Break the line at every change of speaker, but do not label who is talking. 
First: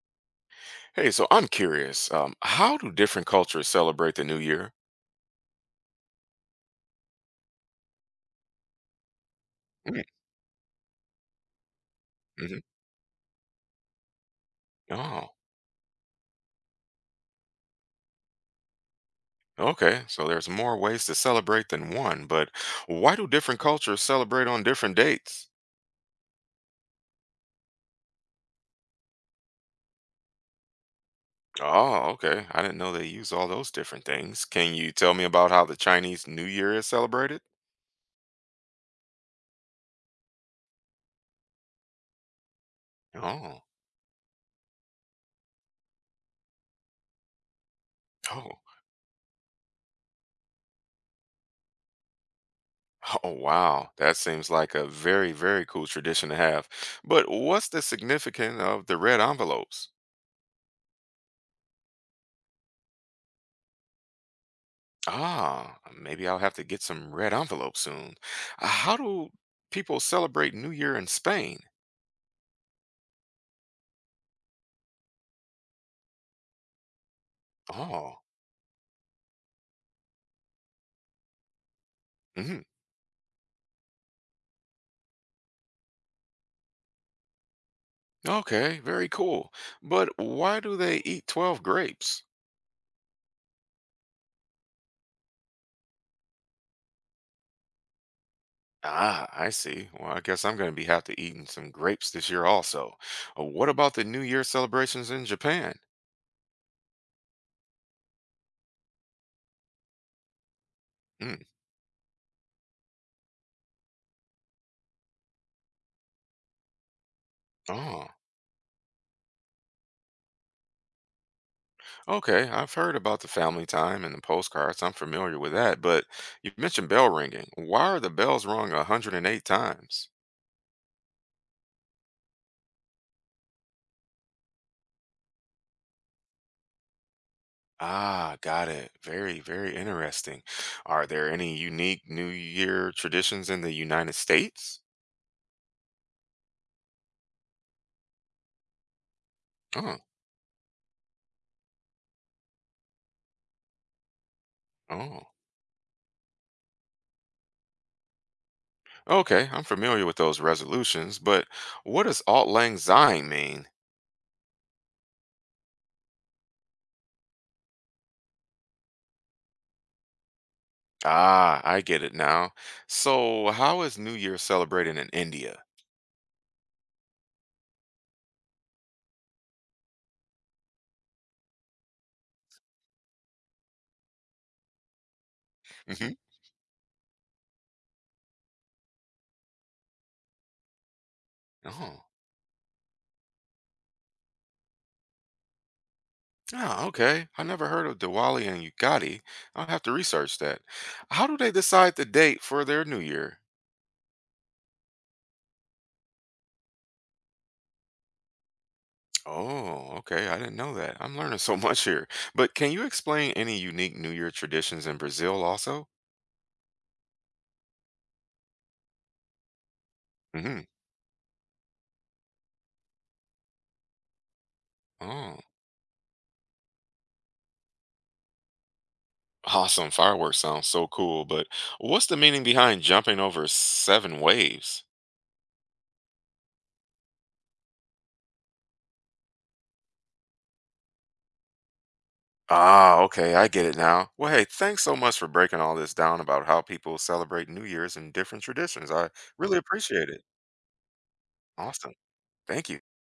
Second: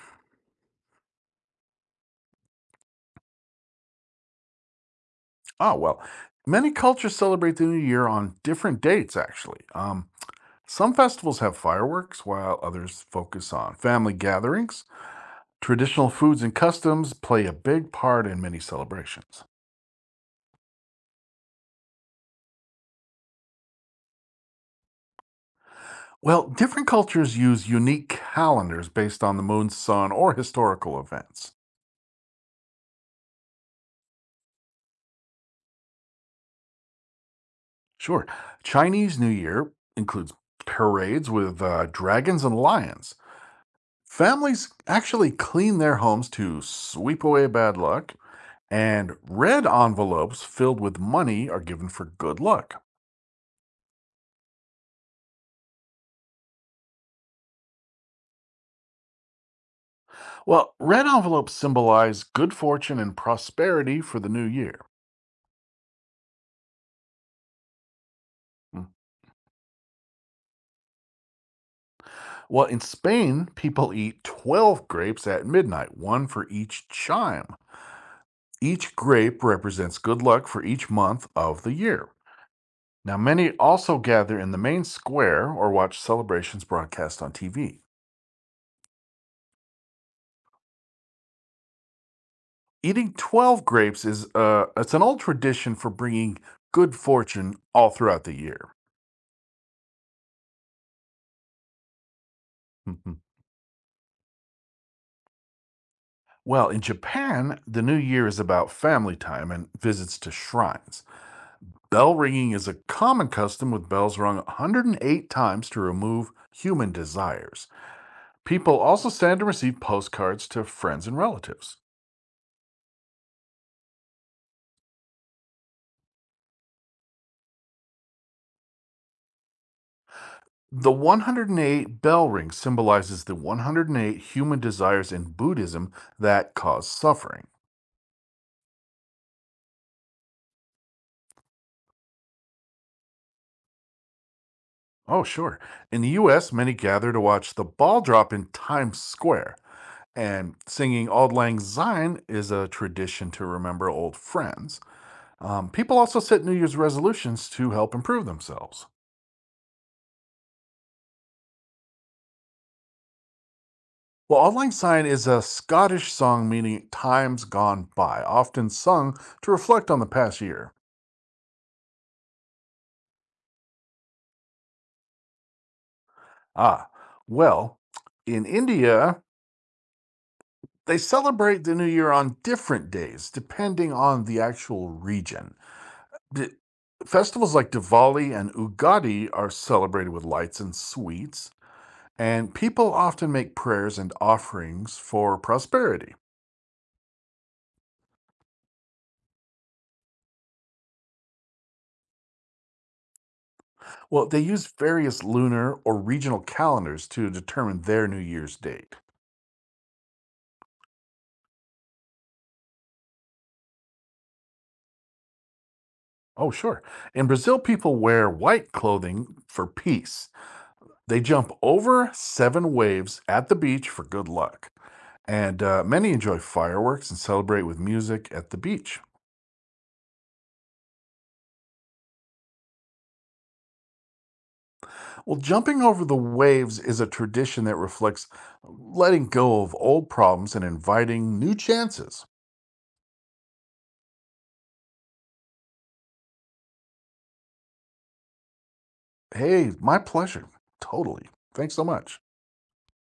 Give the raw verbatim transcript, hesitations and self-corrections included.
Hey, so I'm curious, um, how do different cultures celebrate the new year?
Ah, well, many cultures celebrate the new year on different dates, actually.
Mm,
Um, some festivals have fireworks, while
mhm.
others focus on family gatherings.
Oh,
Traditional foods and customs play a big part in many celebrations.
okay. So there's more ways to celebrate than one, but why do different cultures celebrate on different dates?
Well, different cultures use unique calendars based on the moon, sun, or historical events.
Oh, okay. I didn't know they use all those different things. Can you tell me about how the Chinese New Year is celebrated?
Sure, Chinese New Year includes parades with uh, dragons and lions.
Oh,
Families actually clean their homes to sweep away bad luck.
oh.
And red envelopes filled with money are given for good luck.
Oh, wow. That seems like a very, very cool tradition to have. But what's the significance of the red envelopes?
Well, red envelopes symbolize good fortune and prosperity for the new year.
Ah, maybe I'll have to get some red envelopes soon. Uh,
Mm.
How do people celebrate New Year in Spain?
Well, in Spain, people eat twelve grapes at midnight, one for each chime.
Oh,
Each grape represents good luck for each month of the year.
hmm,
Now, many also gather in the main square or watch celebrations broadcast on T V.
okay, very cool. But why do they eat twelve grapes?
Eating twelve grapes is uh, it's an old tradition for bringing good fortune all throughout the year.
Ah, I see. Well, I guess I'm going to be have to eating some grapes this year also.
Mhm.
Uh, What about the New Year celebrations in Japan?
Well, in Japan, the new year is about family time and visits to shrines.
Mm,
Bell ringing is a common custom with bells rung one hundred eight times to remove human desires.
oh,
People also stand to receive postcards to friends and relatives.
okay. I've heard about the family time and the postcards. I'm familiar with that. But you mentioned bell ringing. Why are the bells rung one hundred eight times?
The one hundred eight bell ring symbolizes the one hundred eight human desires in Buddhism that cause suffering.
Ah, got it. Very, very interesting. Are there any unique New Year traditions in the United States?
Oh, sure. In the U S, many gather to watch the ball drop in Times Square.
Oh,
And singing Auld Lang Syne is a tradition to remember old friends.
oh.
Um, people also set New Year's resolutions to help improve themselves.
Okay, I'm familiar with those resolutions, but what does Auld Lang Syne mean?
Well, Auld Lang Syne is a Scottish song meaning times gone by, often sung to reflect on the past year.
Ah, I get it now. So, how is New Year celebrated in India?
Ah, well, in India, they celebrate the New Year on different days, depending on the actual region.
Hmm.
D- Festivals like Diwali and Ugadi are celebrated with lights and sweets.
Oh.
And people often make prayers and offerings for prosperity.
Ah, okay. I never heard of Diwali and Ugadi. I'll have to research that. How do they decide the date for their New Year?
Well, they use various lunar or regional calendars to determine their New Year's date.
Oh, okay. I didn't know that. I'm learning so much here. But can you explain any unique New Year traditions in Brazil also?
Oh, sure. In Brazil, people wear white clothing for peace.
Hmm.
They jump over seven waves at the beach for good luck.
Oh,
And uh, many enjoy fireworks and celebrate with music at the beach.
awesome. Fireworks sounds so cool. But what's the meaning behind jumping over seven waves?
Well, jumping over the waves is a tradition that reflects letting go of old problems and inviting new chances.
Ah, okay. I get it now. Well, hey, thanks so much for breaking all this down about how people celebrate New Year's and different traditions. I really
Hey, my
appreciate it.
pleasure. Totally. Thanks so
Awesome.
much.
Thank you.